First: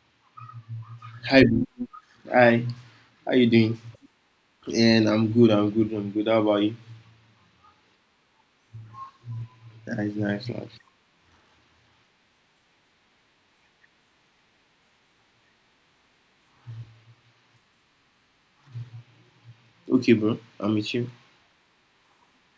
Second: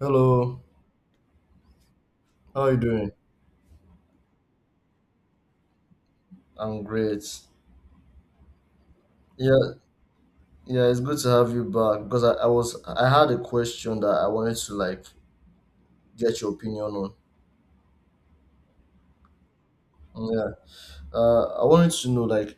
Hello, Hi, how hi. are you doing? How you doing? And I'm good. I'm good. I'm good. How about you? I'm great. Yeah, Nice, nice, nice. yeah, it's good to have you back because I had a question that I wanted to like get your opinion on. Okay, bro. Yeah. I'm with you. I wanted to know like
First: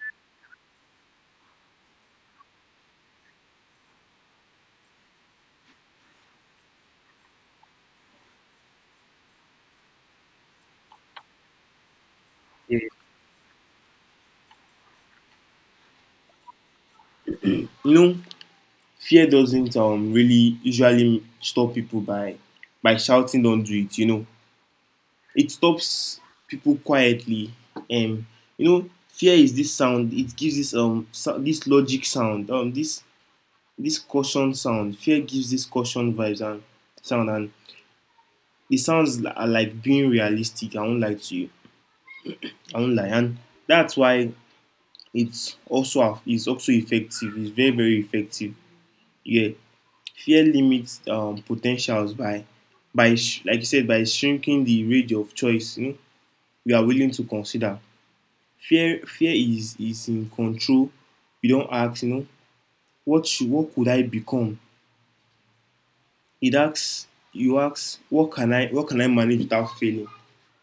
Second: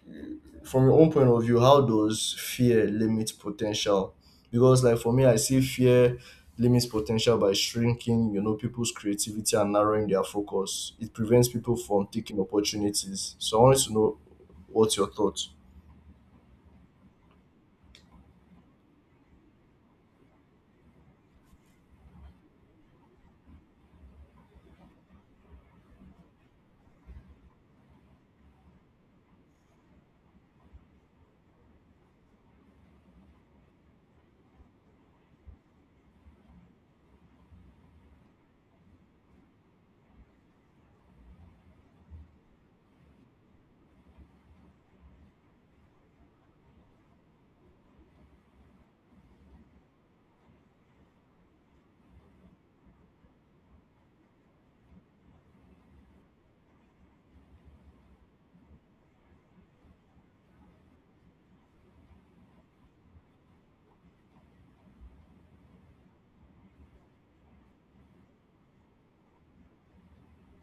from your own point of view, how does fear limit potential? Because like for me, I see fear limits potential by shrinking people's creativity and narrowing their focus. It prevents people from taking Yeah. opportunities. So I wanted to know what's your thought. You know, fear doesn't really usually stop people by shouting, "Don't do it." You know, it stops people quietly. You know, fear is this sound. It gives this this logic sound. This caution sound. Fear gives this caution vibes and sound, and it sounds like being realistic. I won't lie to you. I won't lie. And that's why it's also effective. It's very, very effective. Yeah, fear limits potentials by like you said, by shrinking the range of choice, you know, we are willing to consider. Fear is in control. You don't ask, you know, what should, what could I become. It asks, you ask, what can I, what can I manage without failing.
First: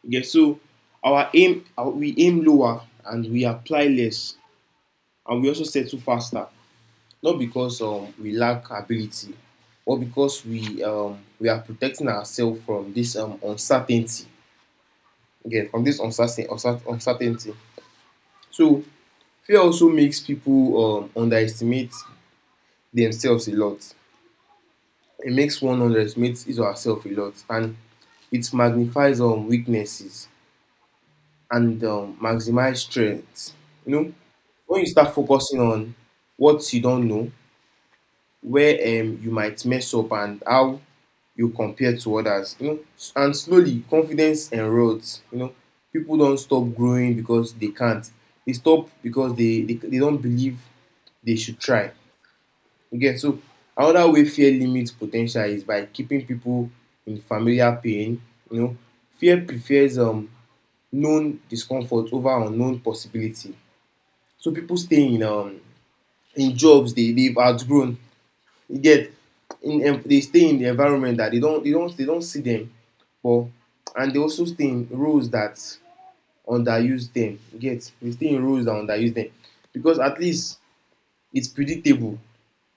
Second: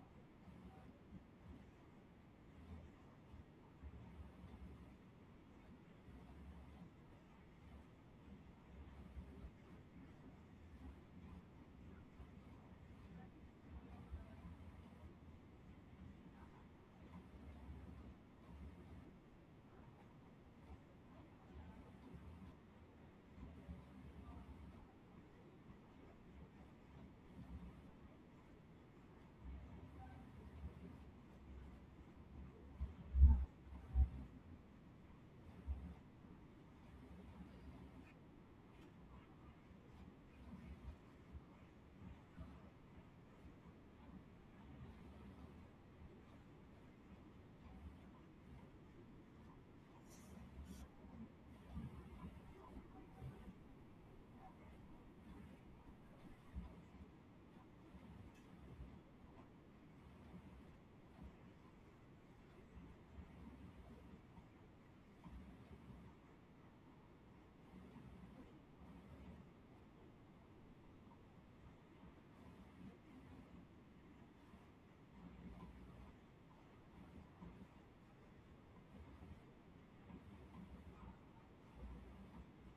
Yeah, so our, we aim lower and we apply less, and we also settle faster. Not because we lack ability, or because we are protecting ourselves from this uncertainty. Again, from this uncertainty. So fear also makes people underestimate themselves a lot. It makes one underestimate his or herself a lot, and it magnifies weaknesses and maximize strengths. You know, when you start focusing on what you don't know, where you might mess up, and how you compare to others. You know, and slowly confidence erodes. You know, people don't stop growing because they can't. They stop because they don't believe they should try. You get, so another way fear limits po ten tial is by keeping people in familiar pain. You know, fear prefers known discomfort over unknown possibility. So people stay in jobs they they've outgrown, you get, in they stay in the environment that they don't see them, but, and they also stay in roles that underuse them, you get, they stay in roles that underuse them because at least it's predictable.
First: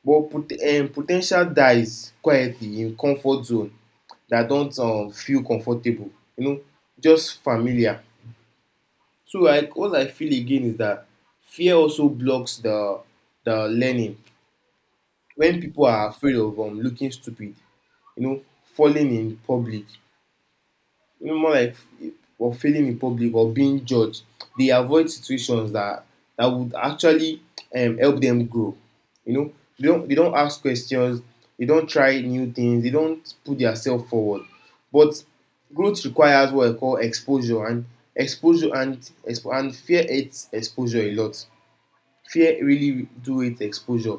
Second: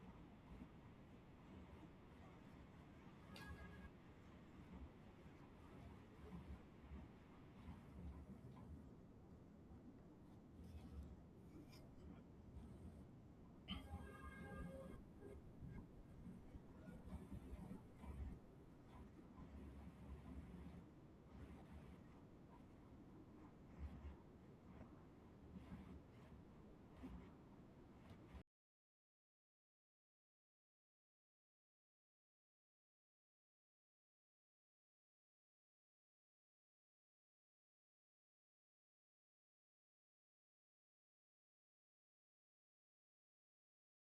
But pot po ten tial dies quietly in comfort zone that don't feel comfortable, you know, just familiar. So like what I feel again is that fear also blocks the learning. When people are afraid of looking stupid, you know, falling in public, you know, more like, or failing in public or being judged, they avoid situations that would actually help them grow. You know, they don't ask questions, they don't try new things, they don't put themselves forward. But growth requires what I call exposure, and fear hates exposure a lot. Fear really do hate exposure.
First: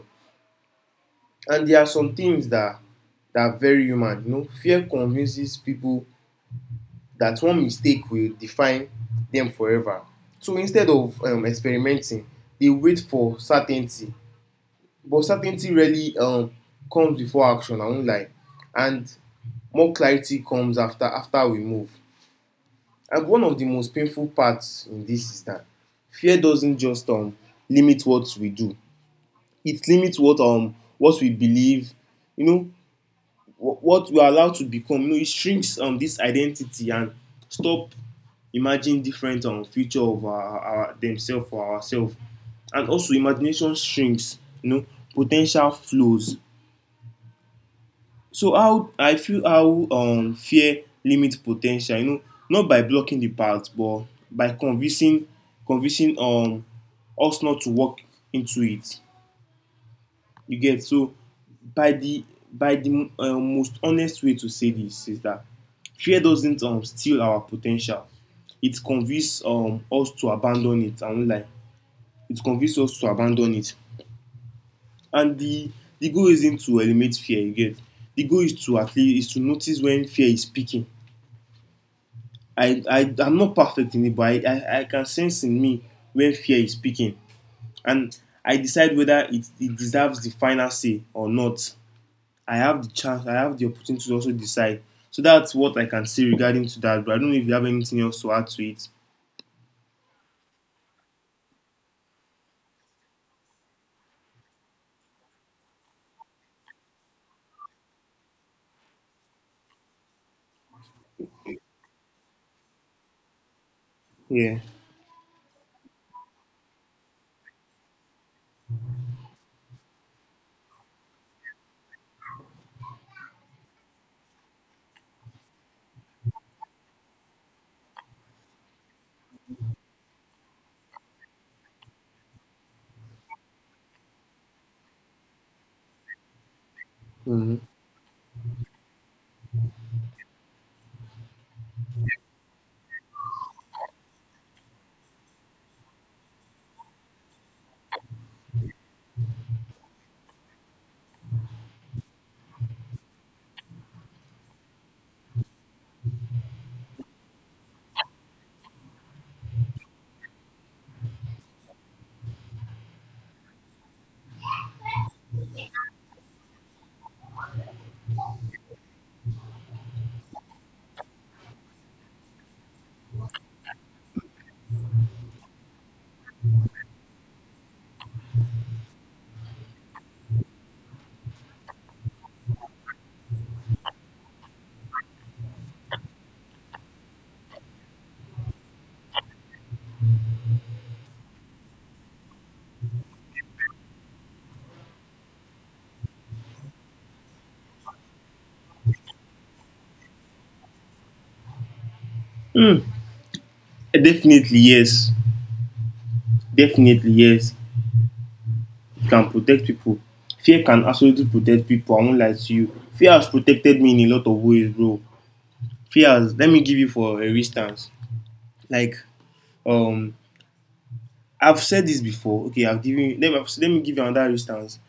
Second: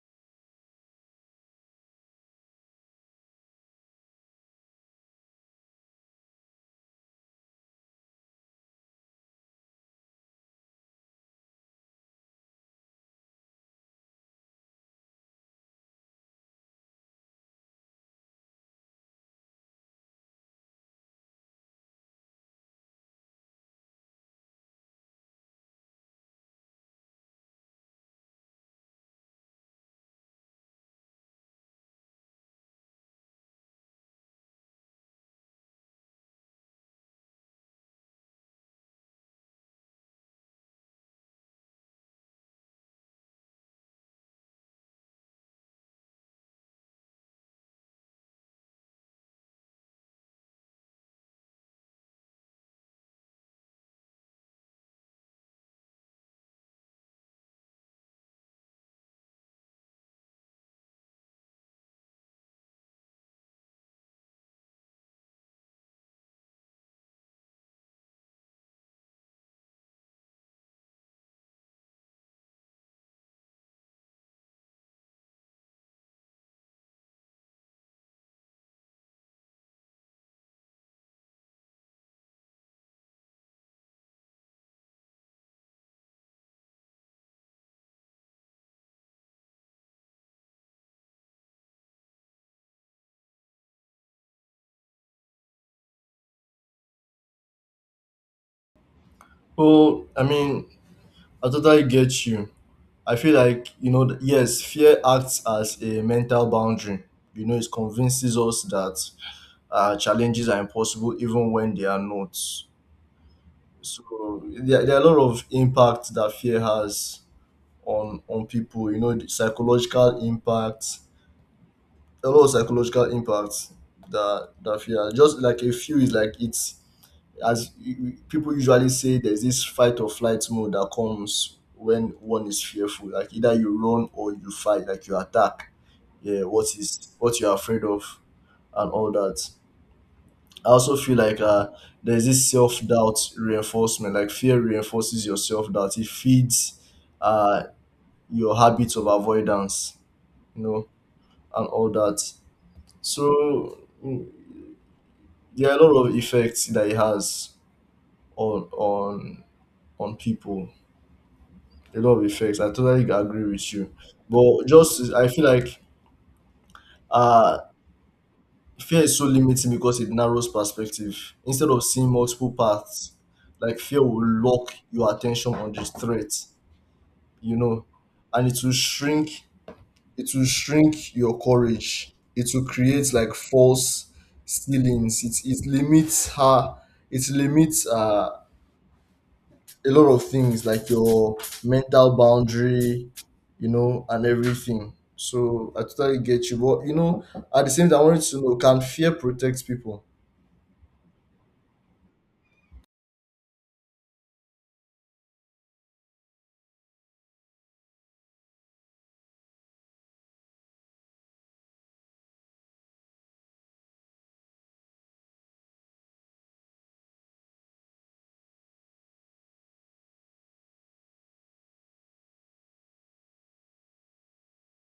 And there are some things that are very human. You know, fear convinces people that one mistake will define them forever. So instead of experimenting, they wait for certainty. But certainty really comes before action. I won't lie, and more clarity comes after we move. And one of the most painful parts in this is that fear doesn't just limit what we do; it limits what we believe. You know, what we are allowed to become. You know, it shrinks this identity and stop imagining different future of our themselves or ourselves. And also, imagination shrinks. You know, potential flows. So how I feel, how fear limits potential. You know, not by blocking the path, but by convincing us not to walk into it. You get, so by the by the most honest way to say this is that fear doesn't steal our potential. It convinces us to abandon it. I won't lie. It convinces us to abandon it. And the goal isn't to eliminate fear. You get, the goal is to, at least, is to notice when fear is speaking. I'm not perfect in it, but I can sense in me when fear is speaking, and I decide whether it deserves the final say or not. I have the chance, I have the opportunity to also decide. So that's what I can say regarding to that. But I don't know if you have anything else to add to it. Well, I mean, I totally get you. I feel like yes, fear acts as a mental boundary. It convinces us that challenges are impossible even when they are not. So Yeah. there are a lot of impact that fear has on people. The psychological impact, a lot of psychological impact that fear. Just like a few is like it's people usually say, there's this fight or flight mode that comes when one is fearful. Like either you run or you fight, like you attack, yeah, what you're Mhm. afraid of, and all that. I also feel like there's this self-doubt reinforcement, like fear reinforces your self-doubt. It feeds uh your habits of avoidance you know and all that. So mm, there are a lot of effects that it has on on people, a lot of effects. I totally agree with you. But just I feel like uh fear is so limiting because it narrows perspective. Instead of seeing multiple paths, like fear will lock your attention on the threat, you know, and it will shrink your courage. It will create like false ceilings. It limits her, it limits a lot of things, like your mental boundary, and everything. So I totally get you. But at the same time I wanted to know, can fear protect people? Definitely yes. Definitely yes. It can protect people. Fear can absolutely protect people. I won't lie to you. Fear has protected me in a lot of ways, bro. Fear has. Let me give you, for a instance. Like um, I've said this before. Okay, I've given. Let me give you another instance.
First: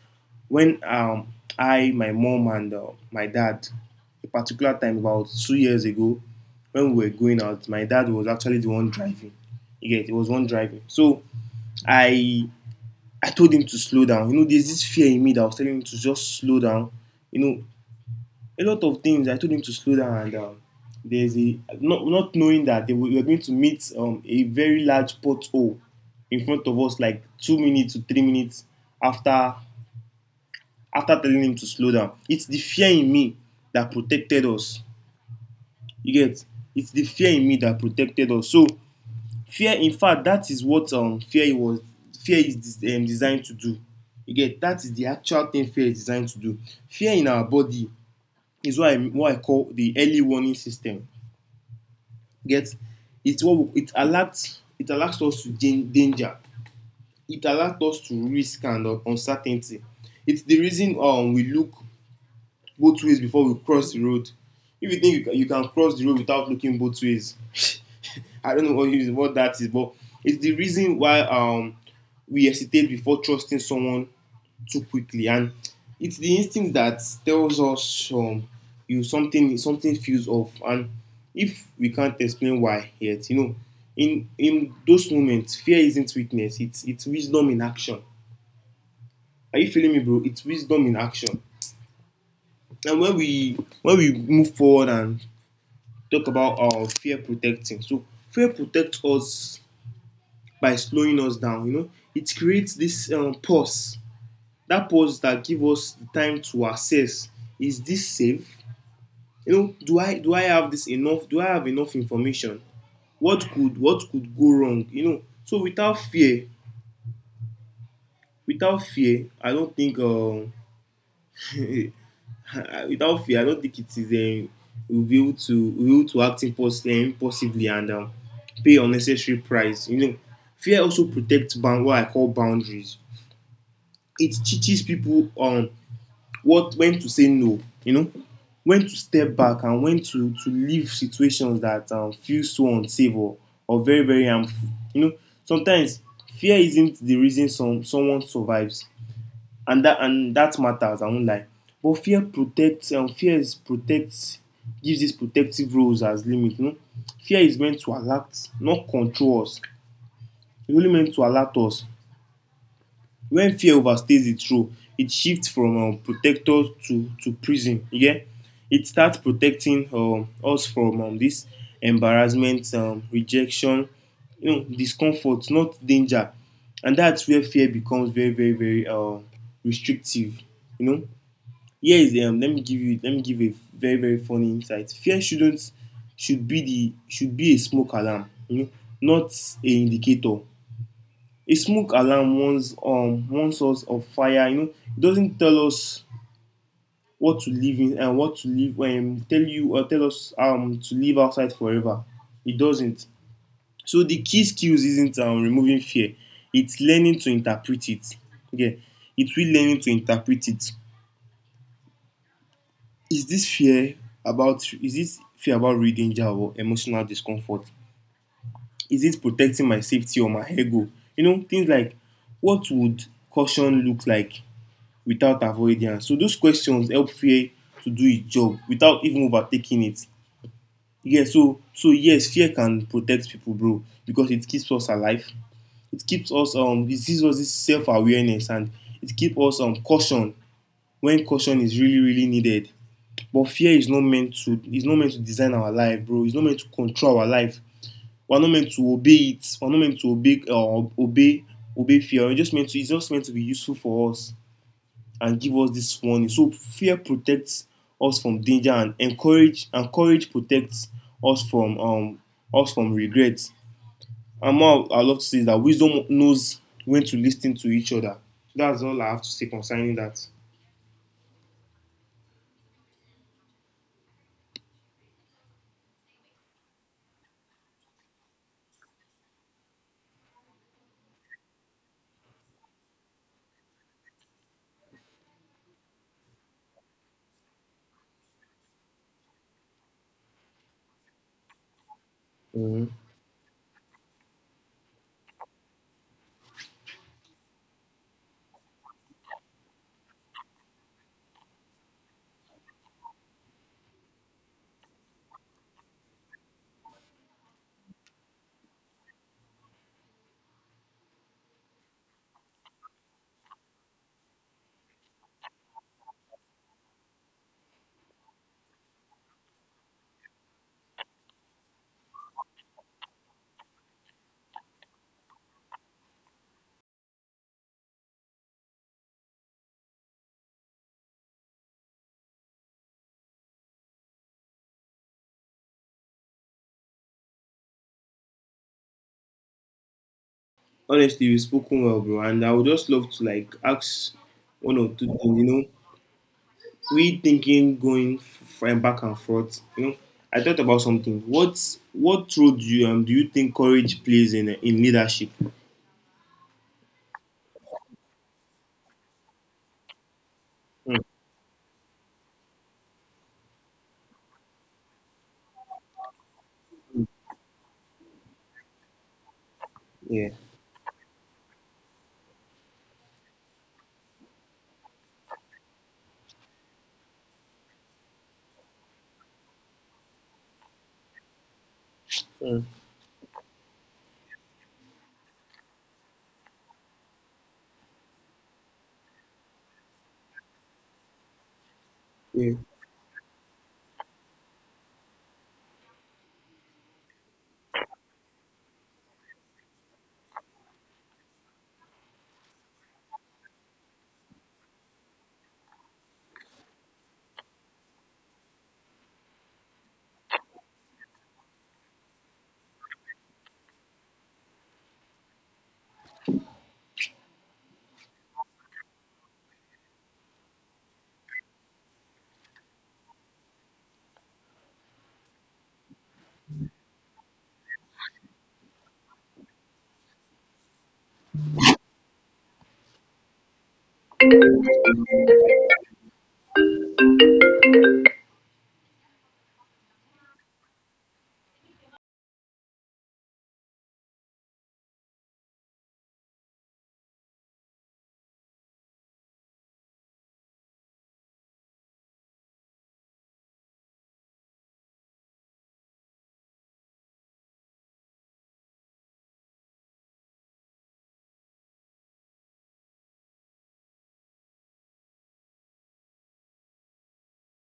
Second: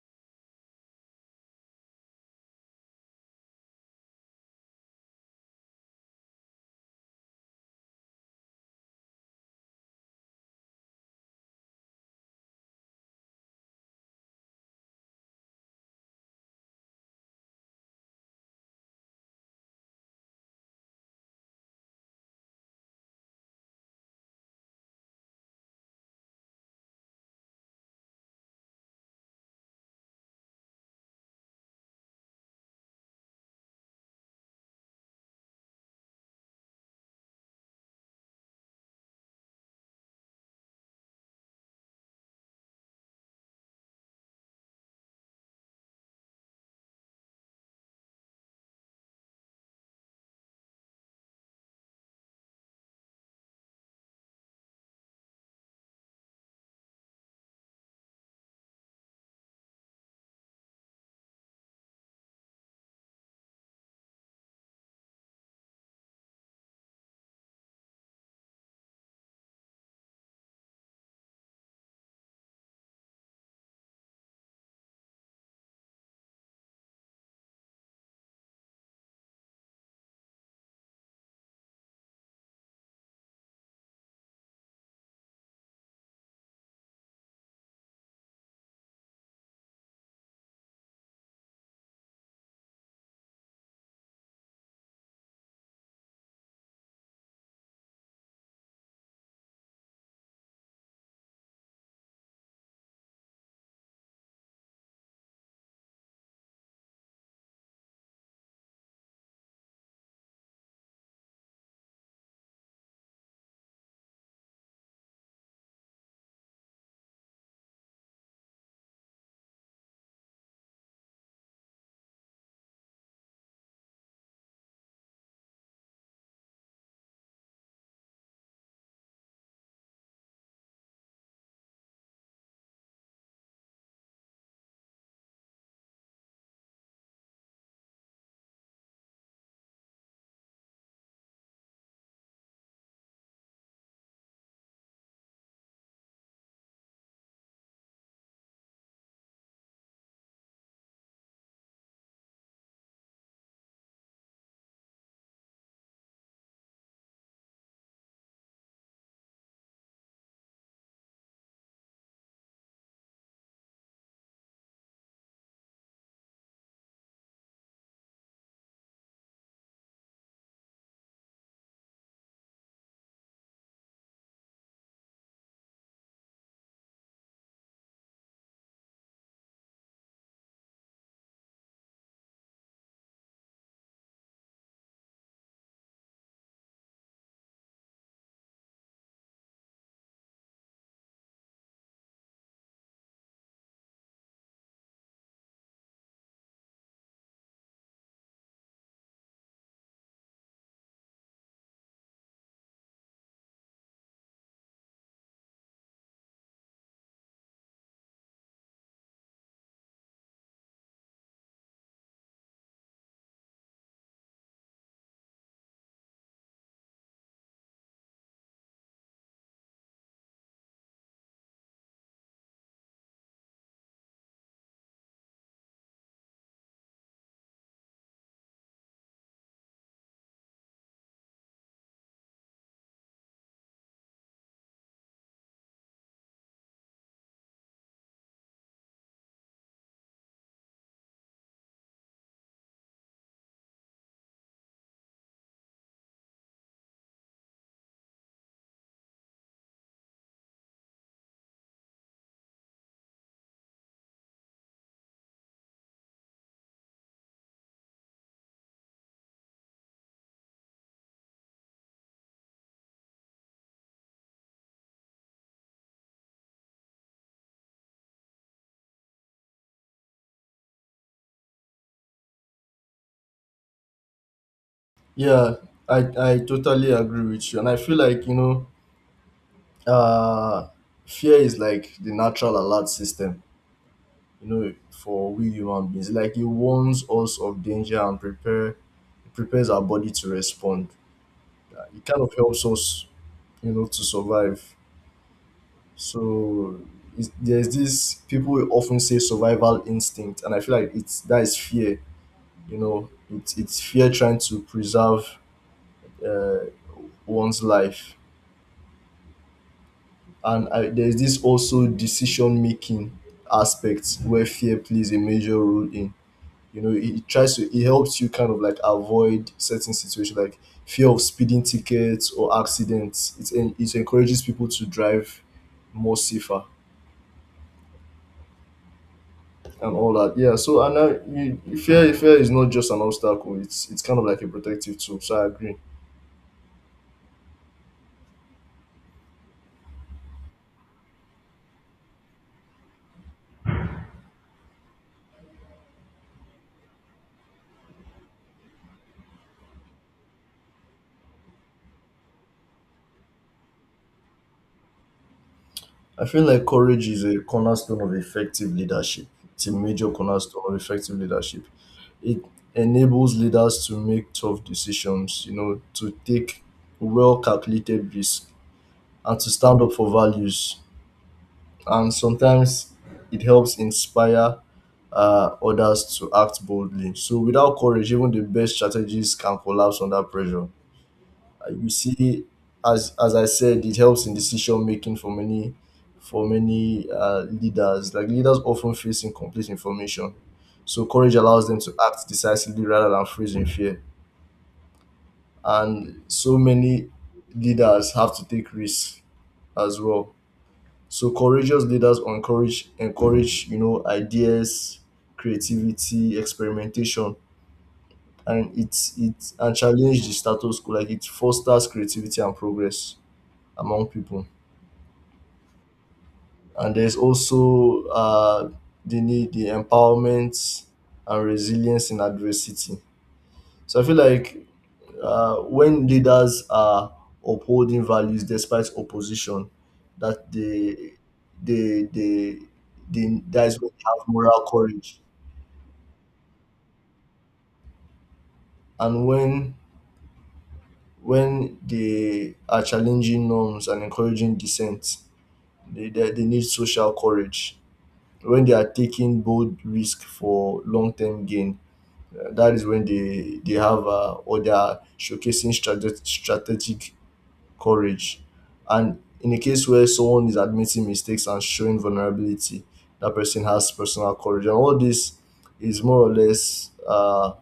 When I, my mom, and my dad, a particular time about 2 years ago, when we were going out, my dad was actually the one driving. Yeah, it was one driving. So I I told him to slow down. You know, there's this fear in me that I was telling him to just slow down. You know, a lot of things I told him to slow down, and there's a not knowing that we were going to meet a very large pothole in front of us, like 2 minutes to 3 minutes after after telling him to slow down. It's the fear in me that protected us. You get? It's the fear in me that protected us. So fear, in fact, that is what fear was. Fear is designed to do. You get? That is the actual thing fear is designed to do. Fear in our body is what I call the early warning system. You get? It's what it alerts us to danger. It alerts us to risk and uncertainty. It's the reason we look both ways before we cross the road. If you think you can cross the road without looking both ways, I don't know what, is, what that is, but it's the reason why we hesitate before trusting someone too quickly, and it's the instinct that tells us you something feels off, and if we can't explain why yet, you know, in those moments, fear isn't weakness; it's wisdom in action. Are you feeling me, bro? It's wisdom in action. And when we move forward and talk about fear protecting. So fear protects us by slowing us down. You know, it creates this pause. That pause that gives us the time to assess: Is this safe? You know, do I have this enough? Do I have enough information? What could go wrong? You know, so without fear, without fear, I don't think without fear, I don't think it is real to act impulsively, and pay unnecessary price. You know, fear also protects what I call boundaries. It teaches people what when to say no. You know, when to step back, and when to leave situations that feel so unsafe, or very, very harmful. You know, sometimes fear isn't the reason someone survives, and that matters. I won't lie. But fear protects. And Fear is protects. Gives these protective roles as limit. You know, fear is meant to alert, not control us. It's only meant to alert us. When fear overstays its role, it shifts from protector to prison. You get? It starts protecting us from this embarrassment, rejection, you know, discomfort, not danger. And that's where fear becomes very, very, very restrictive. You know, here is let me give you, let me give a very, very funny insight. Fear shouldn't should be the should be a smoke alarm, you know, not a indicator. A smoke alarm warns warns us of fire. You know, it doesn't tell us what to live in and what to live tell you, or tell us to live outside forever. It doesn't. So the key skills isn't removing fear. It's learning to interpret it. Okay, it's we learning to interpret it. Is this fear about is this fear about real danger or emotional discomfort? Is it protecting my safety or my ego? You know, things like what would caution look like without avoidance? So those questions help fear to do its job without even overtaking it. Yeah, so so yes, fear can protect people, bro, because it keeps us alive. It keeps us it gives us this self-awareness, and it keeps us caution when caution is really, really needed. But fear is not meant to design our life, bro. It's not meant to control our life. We're not meant to obey it. We're not meant to obey fear. We're just meant to It's just meant to be useful for us and give us this warning. So fear protects us from danger and encourage and courage protects us from regret. And more I love to say is that wisdom knows when to listen to each other. That's all I have to say concerning that. Yeah, I totally agree with you, and I feel like uh, fear is like the natural alert system, for we human beings. Like it warns us of danger and prepares our body to respond. It kind of helps Mhm. us to survive. So there's this people will often say survival instinct, and I feel like it's that is fear. It's fear trying to preserve uh, one's life. And there's this also decision making aspect where fear plays a major role in it tries to it helps you kind of like avoid certain situations, like fear of speeding tickets or accidents. It encourages people to drive more safer and all that, yeah. So and now, fear is not just an obstacle. It's kind of like a protective tool. So I agree. Honestly, you've spoken well, bro. And I would just love to like ask one or two things. You know, we thinking going back and forth. You know, I thought about something. What role do you think courage plays in leadership? I feel like courage is a cornerstone of effective leadership. It's a major cornerstone of Mm, effective leadership. It enables leaders to make tough decisions, to take well calculated risks and to stand up for yeah, values. And sometimes it helps inspire others to act boldly. So without courage, even the best strategies can collapse under pressure. You see, mm, as as I said, it helps in decision making for many leaders. Like leaders often face incomplete information, so courage allows them to act yeah. decisively rather than freeze in fear. And so many leaders have to take risks as well. So courageous leaders encourage ideas, creativity, experimentation, and it's it and challenge the status quo, like it fosters creativity and progress among people. And there's also the need, the empowerment, and resilience in adversity. So I feel like when leaders are upholding values despite opposition, that they they, they that is when they have moral courage. And when they are challenging norms and encouraging dissent, they need social courage. When they are taking bold risk for long term gain, that is when they have, or they are showcasing strategic courage. And in a case where someone is admitting mistakes and showing vulnerability, that person has personal courage. And all this is more or less uh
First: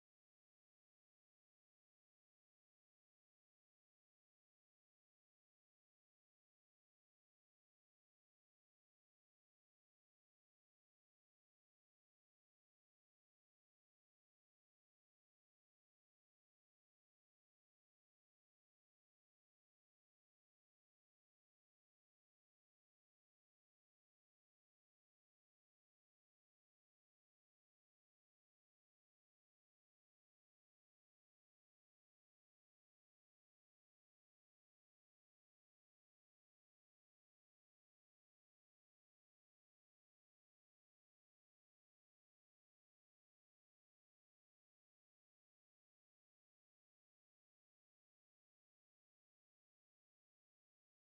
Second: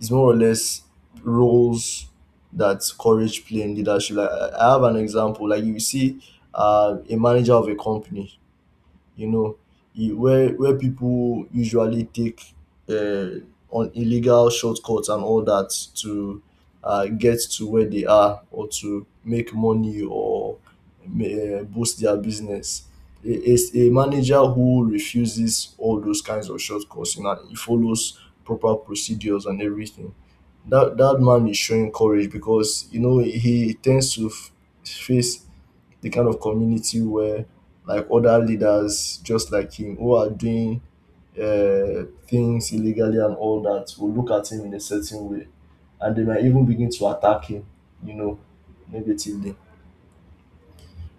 is more or less roles that courage play in leadership. Like I have an example. Like you see, a manager of a company, you know, where people usually take, uh, on illegal shortcuts and all that, to get to where they are, or to make money, or ma- boost their business. A manager who refuses all those kinds of shortcuts, you know, he follows proper procedures and everything. That man is showing courage, because you know he tends to face the kind of community where like other leaders just like him, who are doing things illegally and all that, will look at him in a certain way, and they might even begin to attack him, you know, negatively.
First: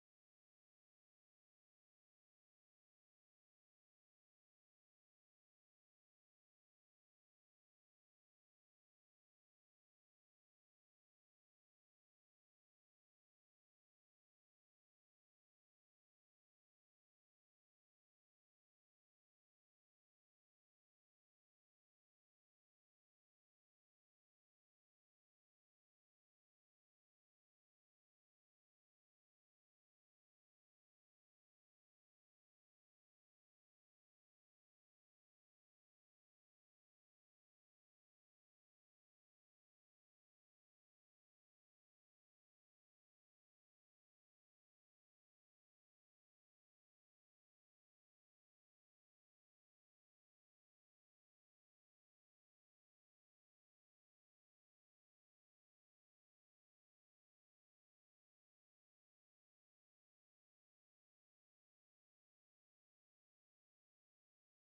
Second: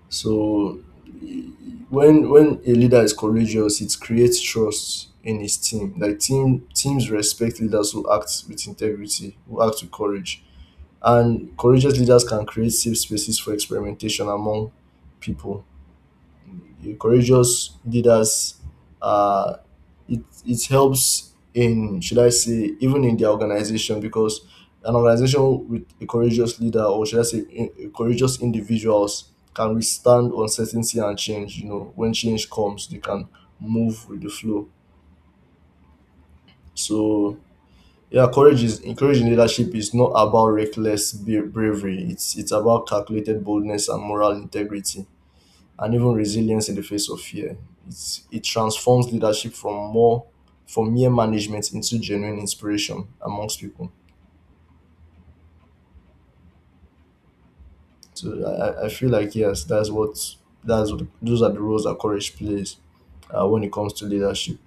So e- when a leader is courageous, it creates trust in his team. Like teams respect leaders who act with integrity, who act with courage. And courageous leaders can create safe spaces for experimentation among people. Courageous leaders, uh, it helps in, should I say, even in their organization, because an organization with a courageous leader, or should I say, a courageous individuals, can withstand uncertainty and change. You know, when change comes, they can move with the flow. So yeah, courage is encouraging. Leadership is not about reckless bravery. It's about calculated boldness and moral integrity, and even resilience in the face of fear. It transforms leadership from more from mere management into genuine inspiration amongst people. So I feel like yes, those are the roles that courage plays when it comes to leadership.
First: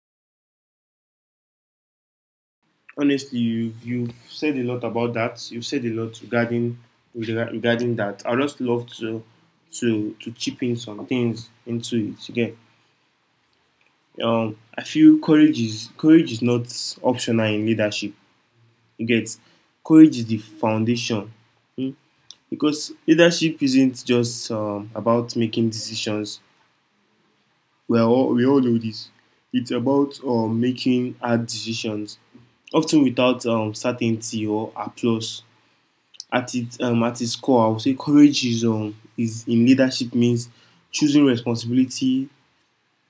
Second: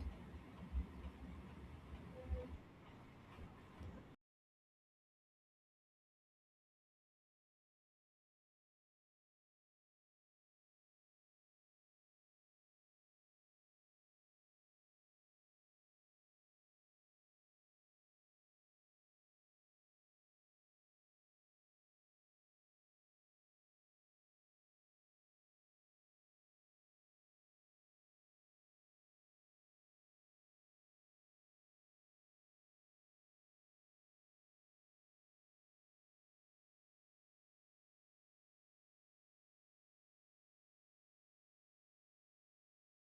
Honestly, you've said a lot about that. You've said a lot regarding regarding that. I just love to to chip in some things into it. Again, I feel courage is not optional in leadership. You get, courage is the foundation. Mm, because leadership isn't just about making decisions. We all know this. It's about making hard decisions, often without certainty or applause. At its core, I would say courage is in leadership means choosing responsibility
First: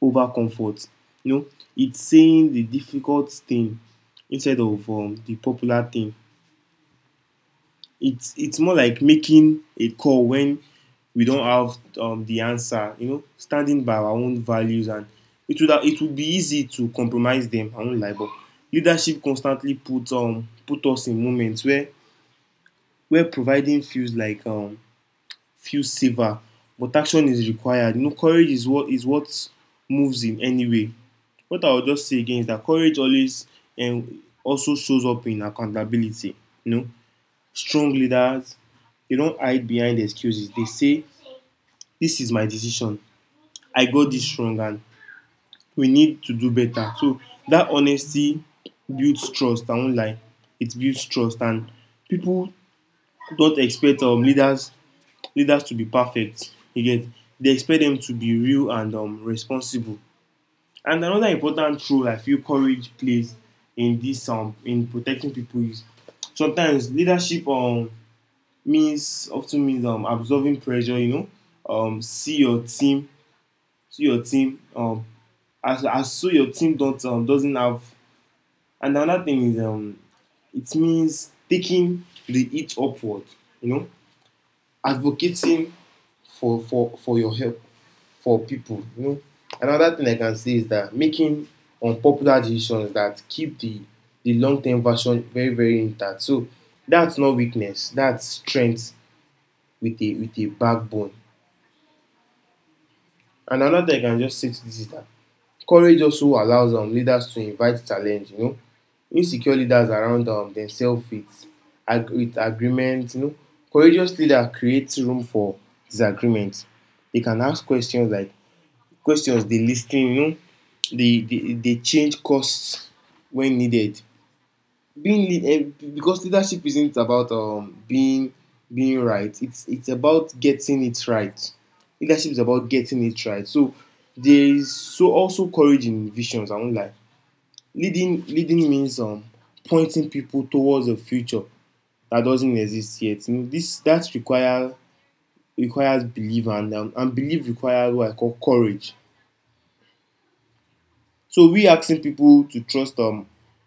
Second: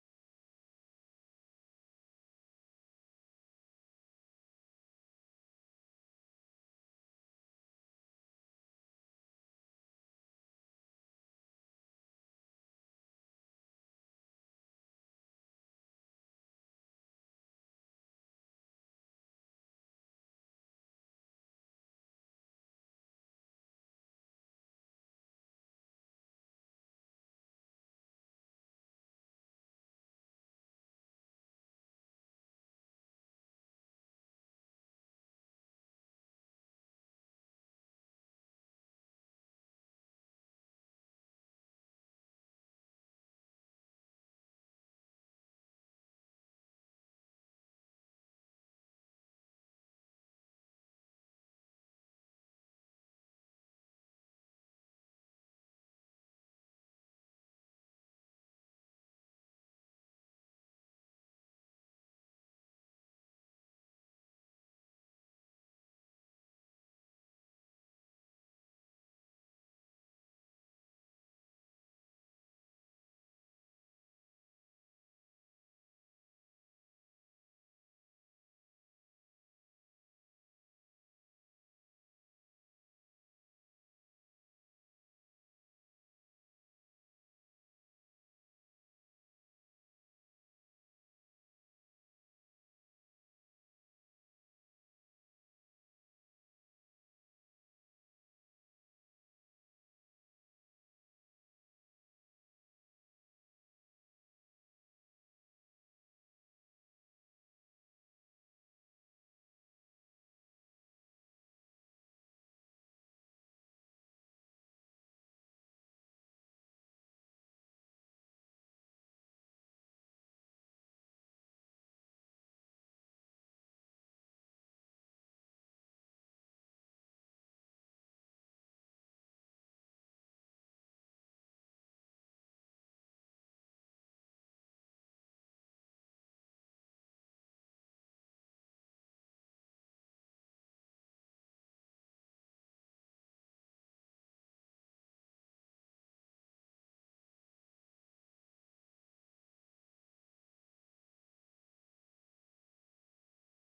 over comfort. You know, it's saying the difficult thing instead of the popular thing. It's more like making a call when we don't have the answer. You know, standing by our own values, and it would be easy to compromise them. I won't lie, but leadership constantly puts put us in moments where providing feels like feels safer, but action is required. You know, courage is what moves in any way. What I will just say again is that courage always and also shows up in accountability. You know, strong leaders, they don't hide behind excuses. They say this is my decision, I got this wrong and we need to do better. So that honesty builds trust, I won't lie, it builds trust, and people don't expect leaders to be perfect. You get, they expect them to be real and responsible. And another important role I feel courage plays in this in protecting people is sometimes leadership means absorbing pressure. You know, um, see your team, see your team. As your team don't doesn't have. And another thing is it means taking the heat upward. You know, advocating for your help for people. You know, another thing I can say is that making unpopular decisions that keep the long term version very very intact. So that's not weakness. That's strength with a backbone. And another thing I can just say to this is that courage also allows leaders to invite challenge. You know, insecure leaders around themselves with, with agreement. You know, courageous leader creates room for disagreement. They can ask questions like questions. They listen. You know, they change course when needed, being because leadership isn't about being right. It's about getting it right. Leadership is about getting it right. So there is so also courage in visions. I won't lie. Leading means pointing people towards a future that doesn't exist yet. You know, this that require requires belief and belief requires what I call courage. So we asking people to trust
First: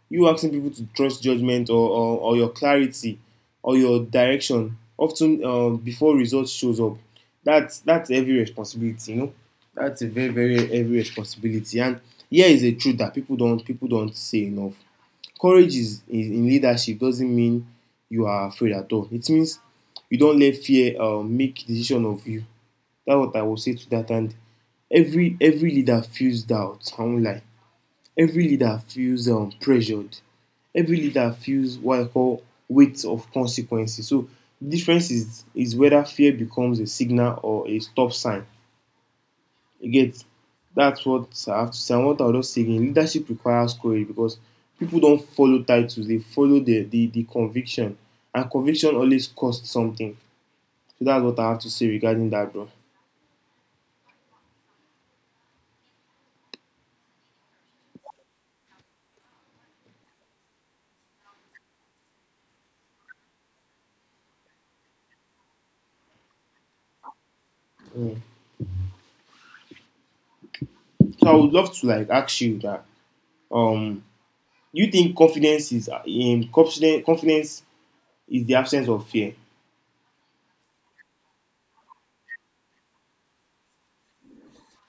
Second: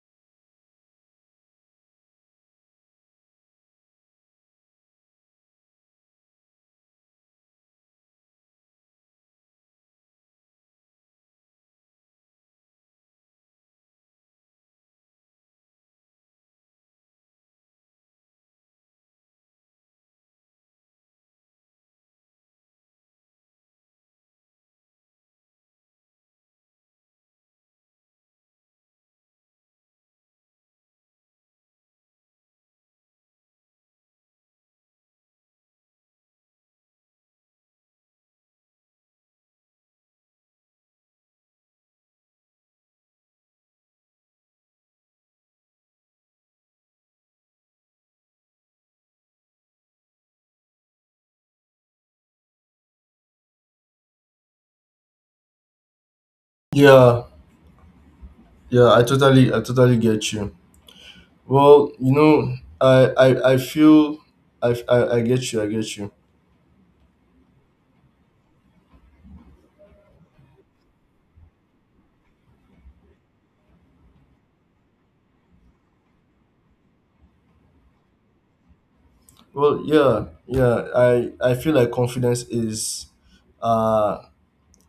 you asking people to trust judgment or your clarity or your direction often before results shows up. That's heavy responsibility, you know. That's a very very heavy responsibility. And here is a truth that people don't say enough. Courage is in leadership doesn't mean you are afraid at all. It means you don't let fear make decision of you. That's what I will say to that. And every leader feels doubt. I won't lie, every leader feels pressured. Every leader feels what I call weight of consequences. So the difference is whether fear becomes a signal or a stop sign. You get, that's what I have to say. And what I was just saying, leadership requires courage because people don't follow titles; they follow the conviction, and conviction always costs something. So that's what I have to say regarding that, bro. Yeah, yeah, I totally get you. Well, you know, I feel I get you, I get you. Mm. So I would love to like ask you that. Um, you think confidence is confidence is the absence of fear. Well, yeah, yeah, I feel like confidence is, uh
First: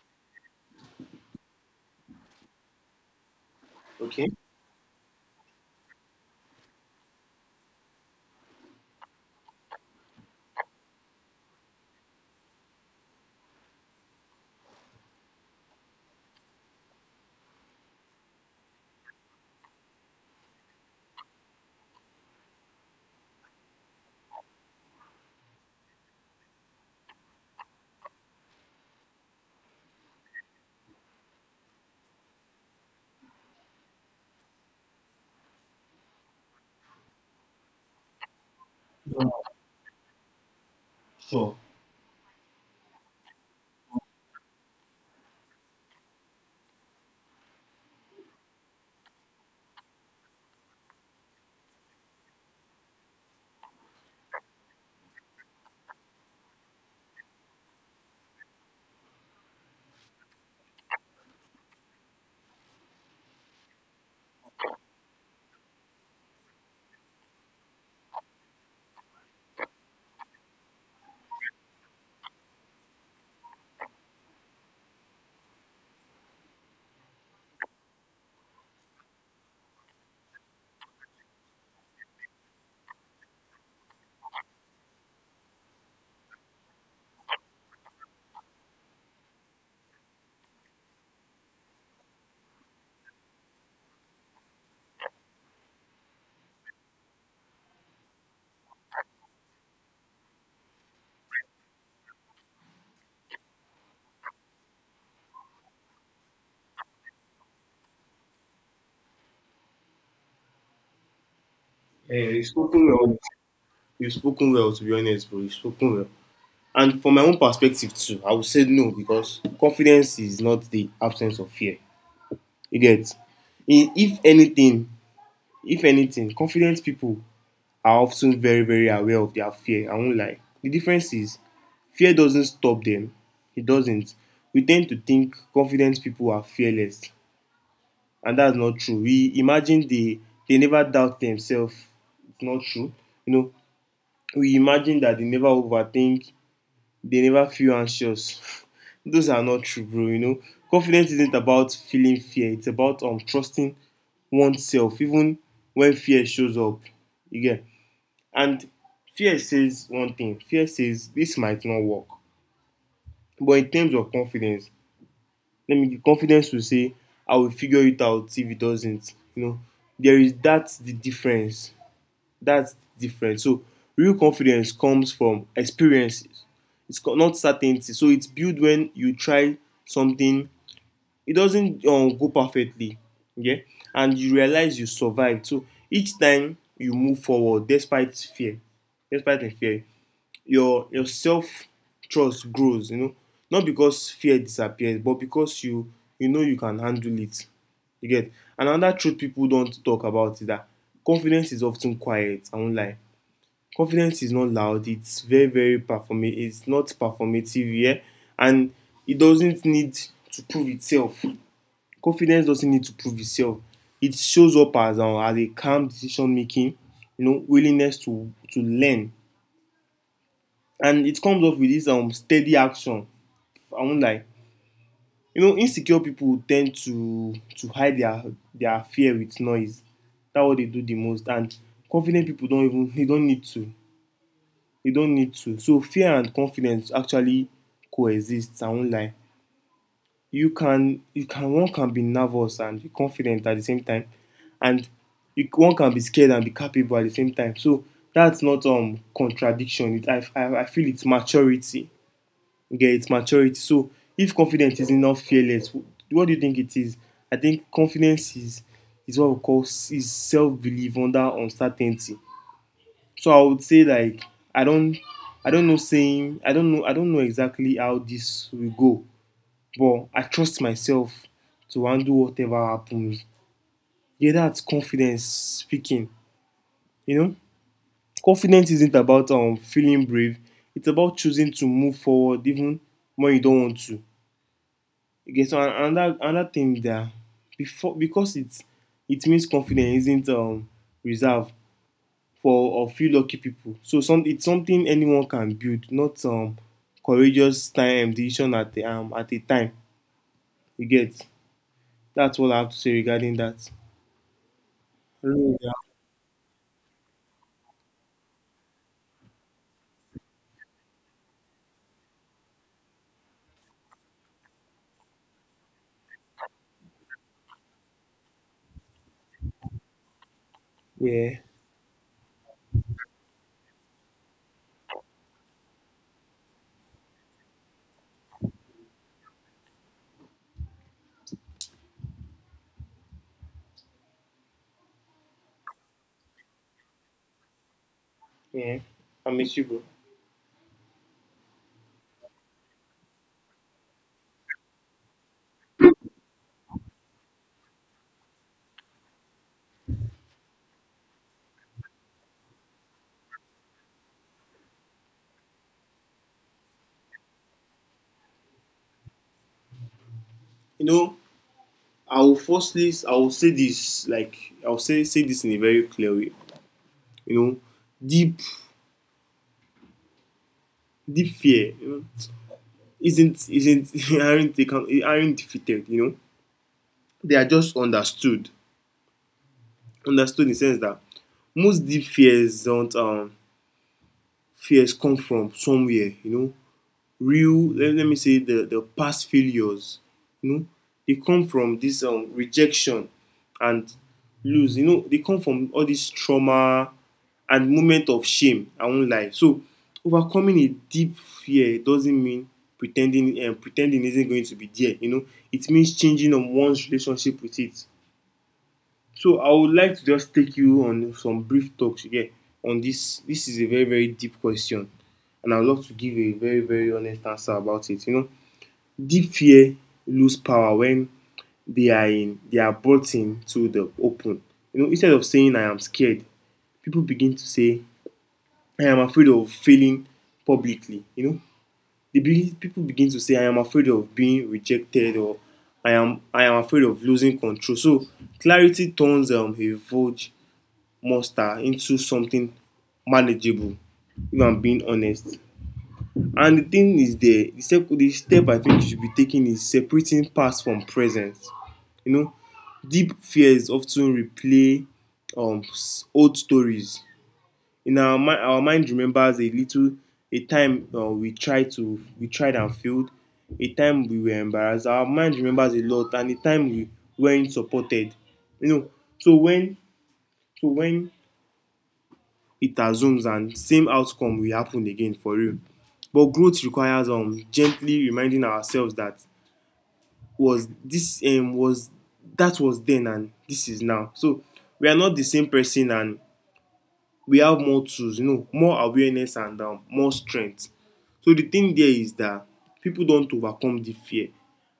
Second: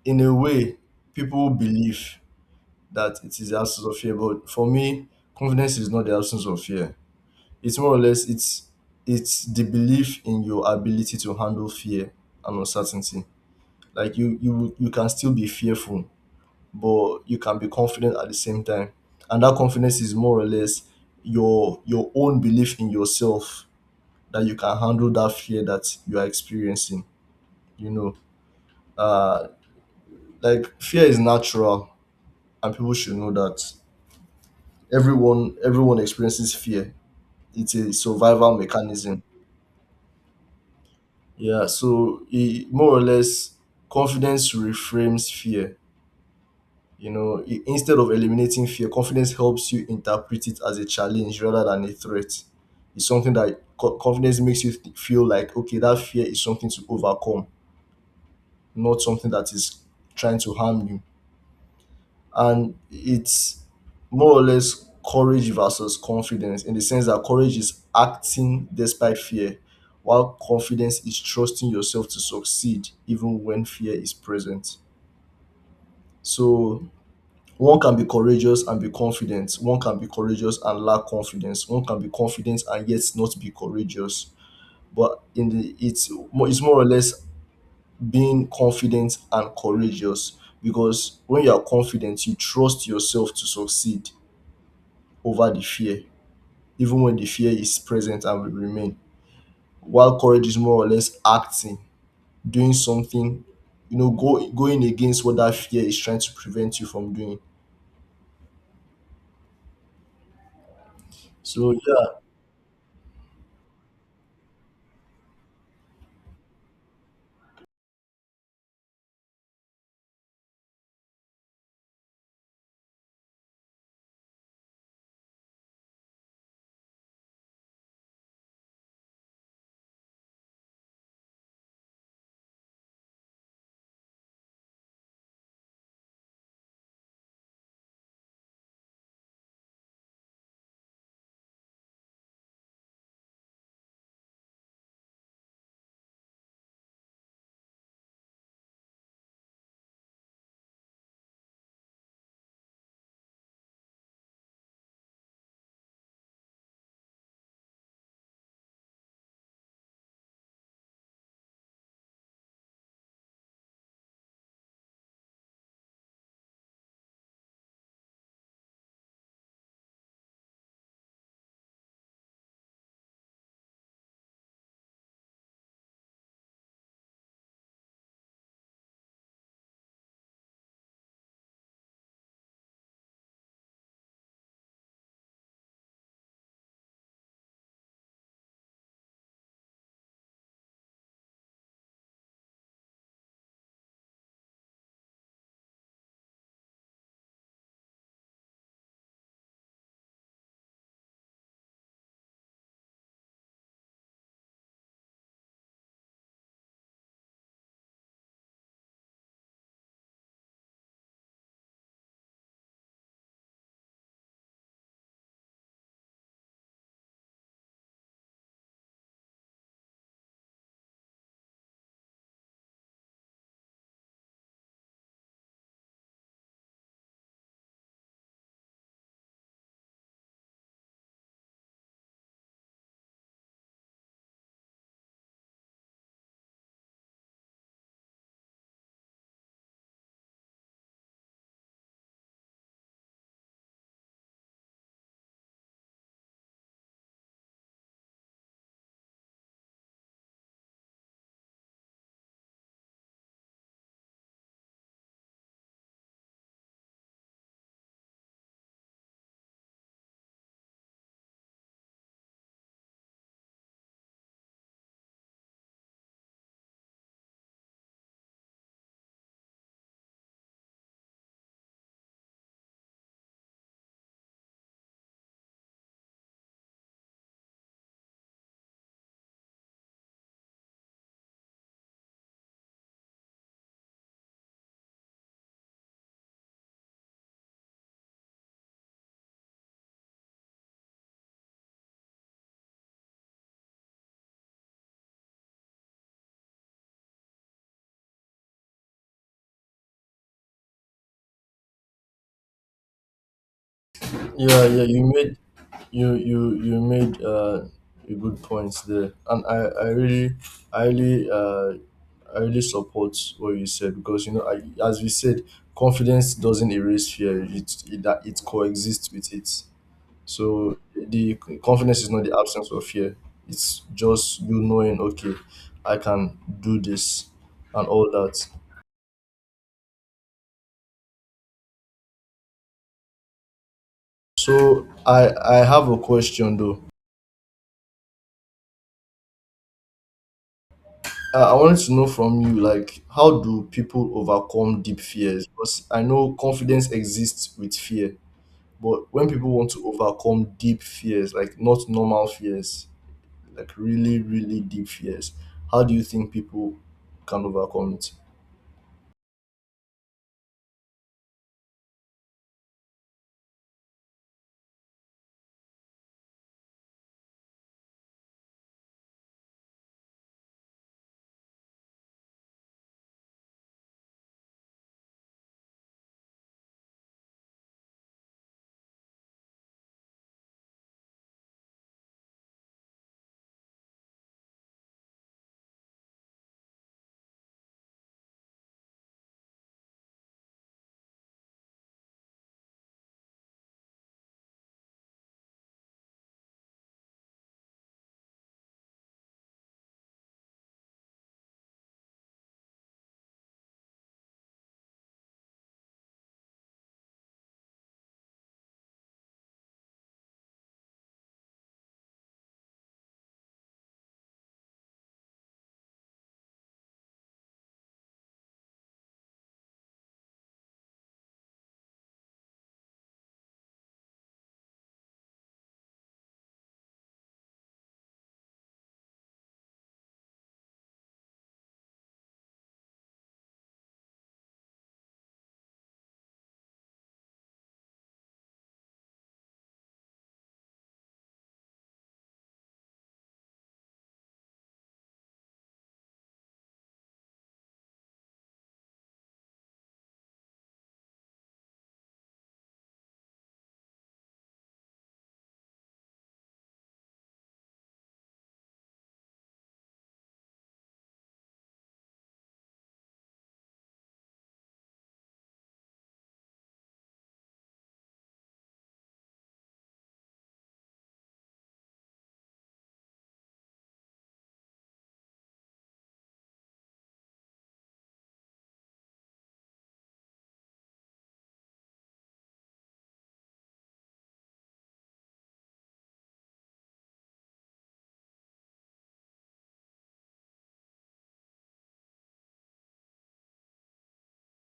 in a way, people believe that it is the absence of fear. Okay. But for me, confidence is not the absence of fear. It's more or less, it's the belief in your ability to handle fear and uncertainty. Like you can still be fearful, but you can be confident at the same time. And that confidence is more or less your own belief in yourself, that you can handle that fear that you are experiencing. You know, uh, like fear is natural, and people should know that everyone experiences fear. It's a survival mechanism. Sure. Yeah, so it more or less, confidence reframes fear. Instead of eliminating fear, confidence helps you interpret it as a challenge rather than a threat. It's something that confidence makes you feel like, okay, that fear is something to overcome, not something that is trying to harm you. And it's more or less courage versus confidence, in the sense that courage is acting despite fear, while confidence is trusting yourself to succeed even when fear is present. So one can be courageous and be confident; one can be courageous and lack confidence; one can be confident and yet not be courageous. But in the it's more or less being confident and courageous, because when you are confident, you trust yourself to succeed over the fear, even when the fear is present and will remain. While courage is more or less acting, doing something, you know, going against what that fear is trying to prevent you from doing. So yeah, Eh, you've spoken well. You've spoken well, to be honest, bro. You've spoken well. And from my own perspective too, I would say no, because confidence is not the absence of fear. You get? If anything, if anything, confident people are often very, very aware of their fear. I won't lie. The difference is fear doesn't stop them. It doesn't. We tend to think confident people are fearless, and that's not true. We imagine they never doubt themselves. It's not true. You know, we imagine that they never overthink, they never feel anxious. Those are not true, bro. You know, confidence isn't about feeling fear. It's about trusting oneself, even when fear shows up. You get, and fear says one thing. Fear says this might not work. But in terms of confidence, let me give confidence to say I will figure it out if it doesn't, you know. There is, that's the difference. That's the difference. So real confidence comes from experiences, it's not certainty. So it's built when you try something, it doesn't go perfectly. Okay, and you realize you survived. So each time you move forward despite fear, despite the fear, your self trust grows, you know, not because fear disappears, but because you know, you can handle it. You get, and another truth people don't talk about is that confidence is often quiet, I won't lie. Confidence is not loud. It's very very performative, it's not performative, yeah. And it doesn't need to prove itself. Confidence doesn't need to prove itself. It shows up as a calm decision making, you know, willingness to learn, and it comes up with this steady action, I won't lie. You know, insecure people tend to hide their fear with noise. That's what they do the most. And confident people don't even, they don't need to. They don't need to. So fear and confidence actually coexist, I won't lie. You can, one can be nervous and be confident at the same time. And you, one can be scared and be capable at the same time. So that's not contradiction, it, I feel it's maturity, yeah, it's maturity. So if confidence is not fearless, what do you think it is? I think confidence is what we call is self belief under uncertainty. So I would say like I don't I don't know, I don't know exactly how this will go, but I trust myself to handle whatever happens. Yeah, that's confidence speaking. You know, confidence isn't about feeling brave. It's about choosing to move forward even when you don't want to. Okay, so another thing that before, because it's, it means confidence isn't reserved for a few lucky people. So some, it's something anyone can build, not courageous time decision at the at a time. You get, that's all I have to say regarding that. yeah, yeah. You I made, don't know, you you made, a good points there, and I really uh, I really support what you said, because, as we said, confidence doesn't erase fear. It that it coexists with it. So yeah, yeah, the confidence is not the absence of fear. It's just you knowing, okay, I can do this, and all that. So I have a question though. yeah. I miss you, bro. I wanted to know from you, like, how do people overcome deep fears? Because I know confidence exists with fear, but when people want to overcome deep fears, like not normal fears, like really, really deep fears, how do you think people can overcome it? You know, I will say this like, I will say this in a very clear way. You know, deep deep fear, you know, isn't aren't, they can, aren't defeated. You know, they are just understood. Understood in the sense that most deep fears don't fears come from somewhere. You know, real, let me say the past failures, you know, they come from this rejection and lose, you know, they come from all this trauma and moment of shame, I won't lie. So overcoming a deep fear doesn't mean pretending, pretending isn't going to be there, you know, it means changing on one's relationship with it. So I would like to just take you on some brief talks here on this. This is a very, very deep question, and I would love to give a very, very honest answer about it. You know, deep fear lose power when they are brought into the open. You know, instead of saying I am scared, people begin to say I am afraid of failing publicly. You know, people begin to say I am afraid of being rejected or I am afraid of losing control. So clarity turns a vulture monster into something manageable, if I'm being honest. And the thing is there the step I think you should be taking is separating past from present. You know, deep fears often replay um, old stories in our mind. Our mind remembers a little, a time we tried and failed, a time we were embarrassed. Our mind remembers a lot, and a time we weren't supported, you know. So when so when it assumes and same outcome will happen again for real. But growth requires gently reminding ourselves that was this was that was then and this is now. So we are not the same person, and we have more tools, you know, more awareness and more strength. So the thing there is that people don't overcome the fear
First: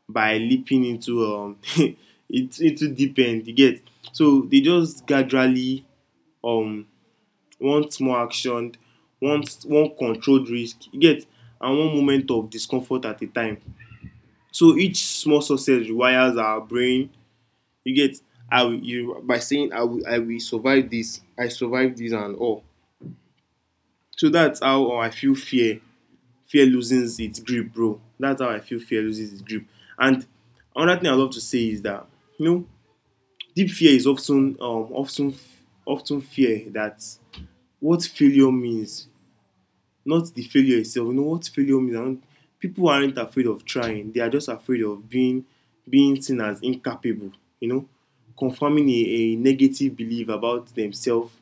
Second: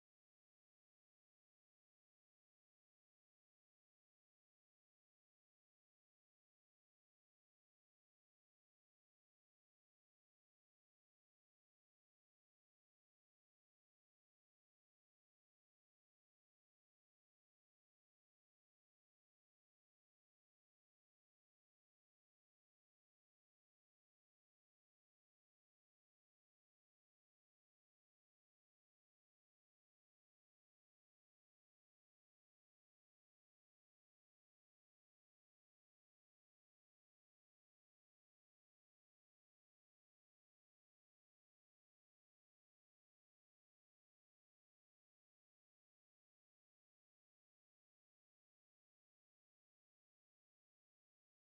by leaping into into deep end, you get. So they just gradually um wants more action, wants one controlled risk, you get, and one moment of discomfort at a time. So each small success rewires our brain, you get. I will you by saying I will, I will survive this, I survive this and all. So that's how I feel fear. Fear loses its grip, bro. That's how I feel fear loses its grip. And another thing I love to say is that, you know, deep fear is often often fear that what failure means, not the failure itself. You know what failure means? People aren't afraid of trying. They are just afraid of being seen as incapable. You know, confirming a negative belief about themselves.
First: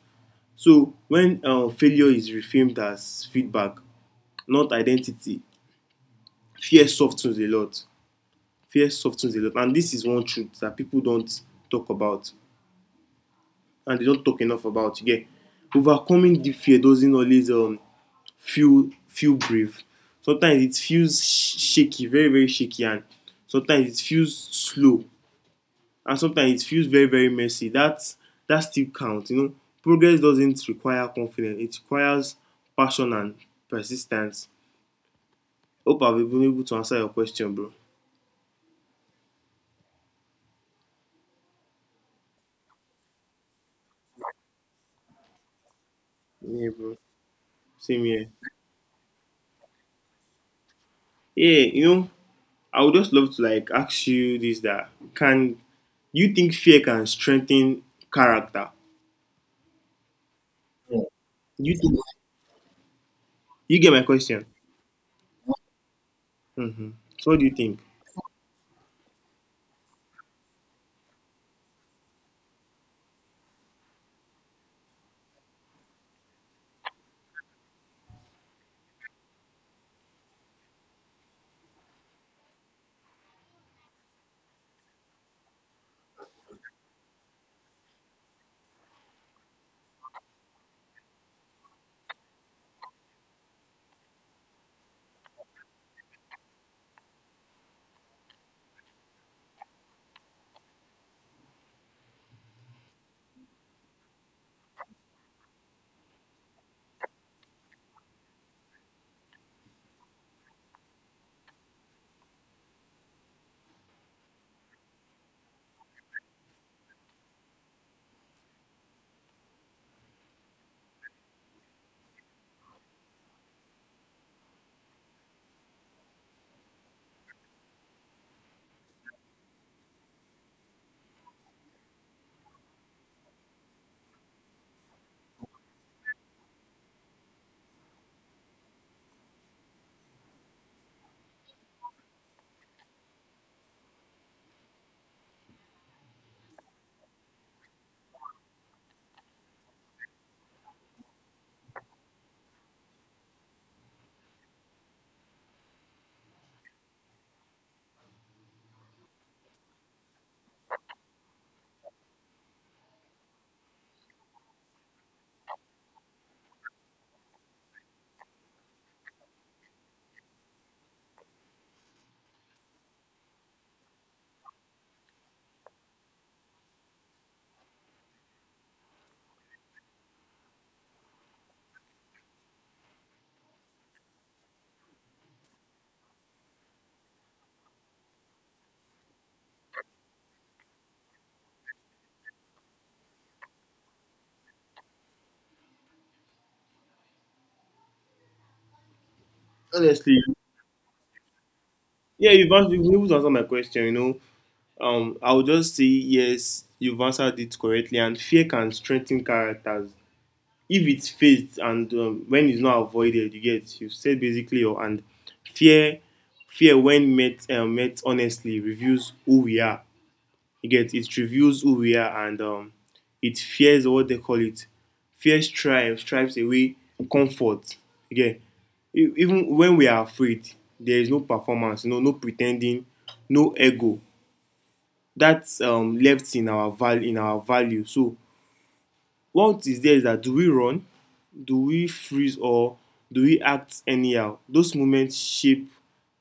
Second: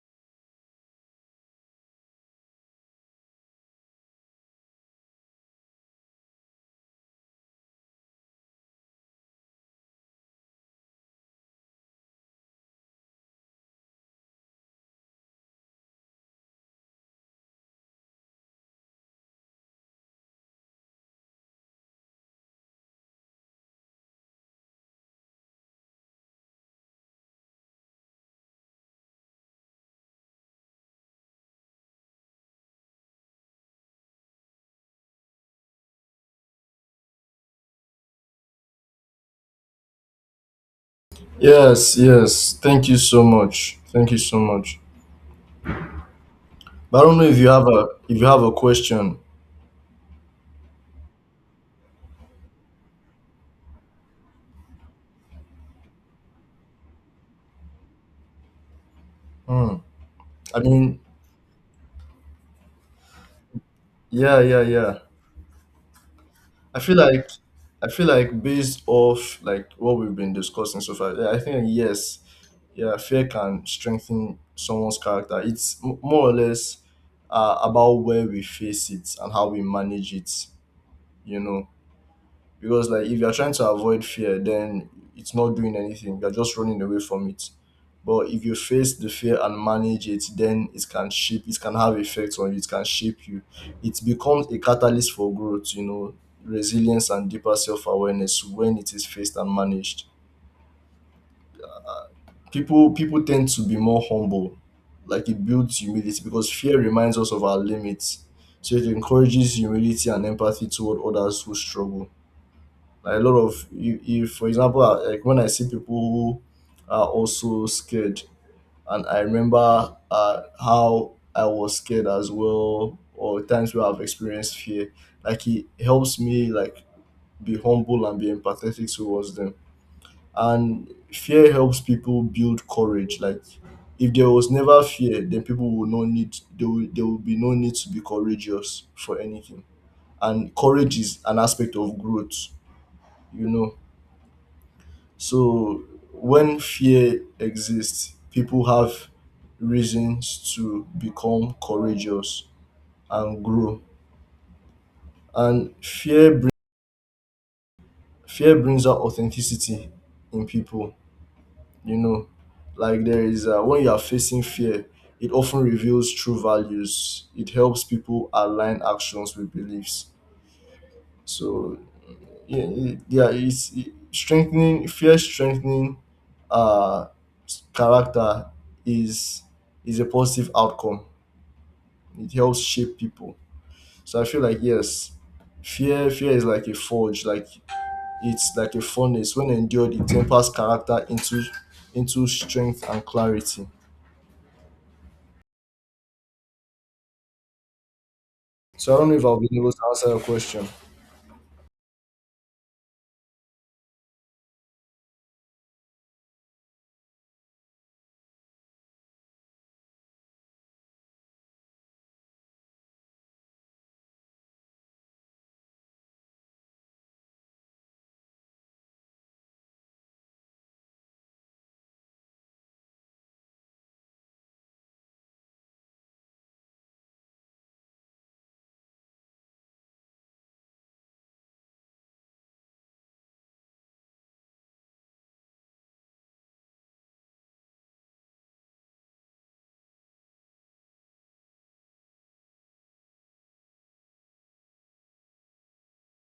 So when failure is reframed as feedback, not identity, fear softens a lot. Fear softens a lot, and this is one truth that people don't talk about and they don't talk enough about. Yeah, overcoming the fear doesn't always feel brave. Sometimes it feels shaky, very very shaky, and sometimes it feels slow, and sometimes it feels very very messy. That that still counts, you know. Progress doesn't require confidence, it requires passion and persistence. Hope I've been able to answer your question, bro. Yes, yes. Thank you so much. Thank you so much. Yeah, bro. But I don't know if you have a Same if you here. have a question. Yeah, you know, I would just love to like ask you this, that can you think fear can strengthen character? Hmm. I mean, You think? You get my yeah, question? yeah, yeah. I Mm-hmm. feel like So what do you think? I feel like based off like what we've been discussing so far, yeah, I think yes, yeah, fear can strengthen someone's character. It's more or less, about where we face it and how we manage it. You know, because like if you're trying to avoid fear, then it's not doing anything, you're just running away from it. But if you face the fear and manage it, then it can shape, it can have effects on you, it can shape you. It becomes a catalyst for growth, you know, resilience and deeper self-awareness, when it is faced and managed. People tend to be more humble. Like it builds humility, because fear reminds us of our limits. So it encourages humility and empathy toward others who struggle. Like a lot of you, for example, like when I see people who are also scared, and I remember, how I was scared as well, or times where I've experienced fear. Like it helps me like be humble and be empathetic towards them. And fear helps people build courage. Like if there was never fear, then people will not there will be no need to be courageous for anything. And courage is an aspect of growth, you know. So when fear exists, people have reasons to become courageous and grow. And fear brings out authenticity in people. You know, like there is, when you are facing fear, it often reveals true values. It helps people align actions with beliefs. So yeah, yeah, it's strengthening, uh character is is a positive outcome, it helps shape people. So I feel like yes, fear is like a forge, like it's like a furnace. When endured, it tempers character into strength and clarity. So I don't know if I'll be able to answer your Honestly, question. yeah, you've answered my question. You know, I would just say yes, you've answered it correctly. And fear can strengthen characters if it's faced and when it's not avoided. You get, you said basically your and fear, fear when met honestly reveals who we are. You get, it reveals who we are and it fears what they call it. Fear strives away comfort. You even when we are afraid, there is no performance, no pretending, no ego that's left in our value. So what is there is that, do we run, do we freeze, or do we act anyhow? Those moments shape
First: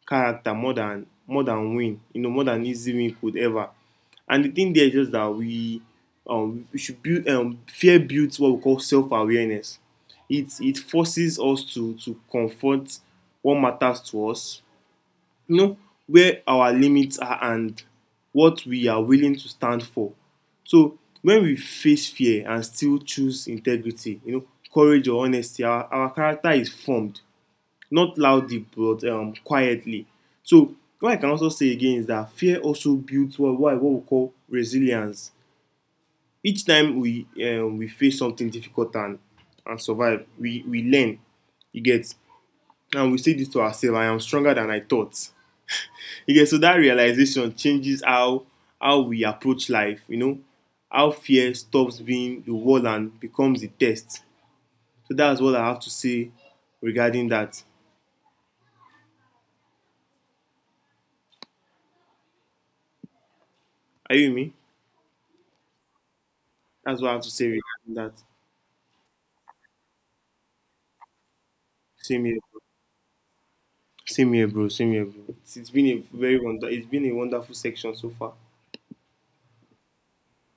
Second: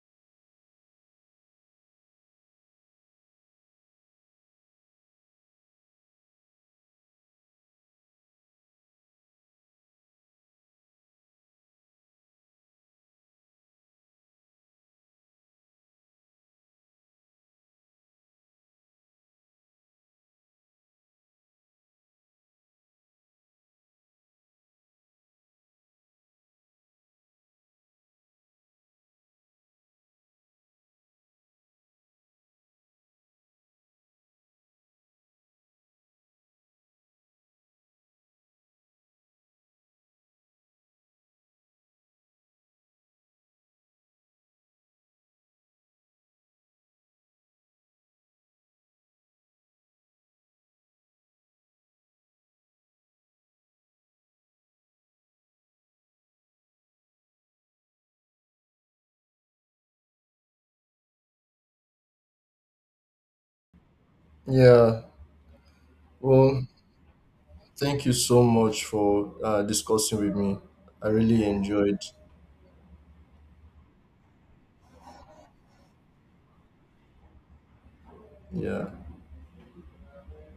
character more than win you know more than easy win could ever. And the thing there is just that we, we should build, fear builds what we call self-awareness. It forces us to confront what matters to us, you know, where our limits are and what we are willing to stand for. So when we face fear and still choose integrity, you know, courage or honesty, our character is formed, not loudly but quietly. So what I can also say again is that fear also builds what we call resilience. Each time we face something difficult and survive, we learn. You get, and we say this to ourselves: I am stronger than I thought. Okay, so that realization changes how we approach life, you know, how fear stops being the wall and becomes the test. So that's what I have to say regarding that. Are you with me? Yeah, well, That's what I have to say regarding thank you that. so much for discussing with me. I really enjoyed. Same here, bro. Same here, bro. It's been a very wonder. It's been a wonderful section so far. Yeah.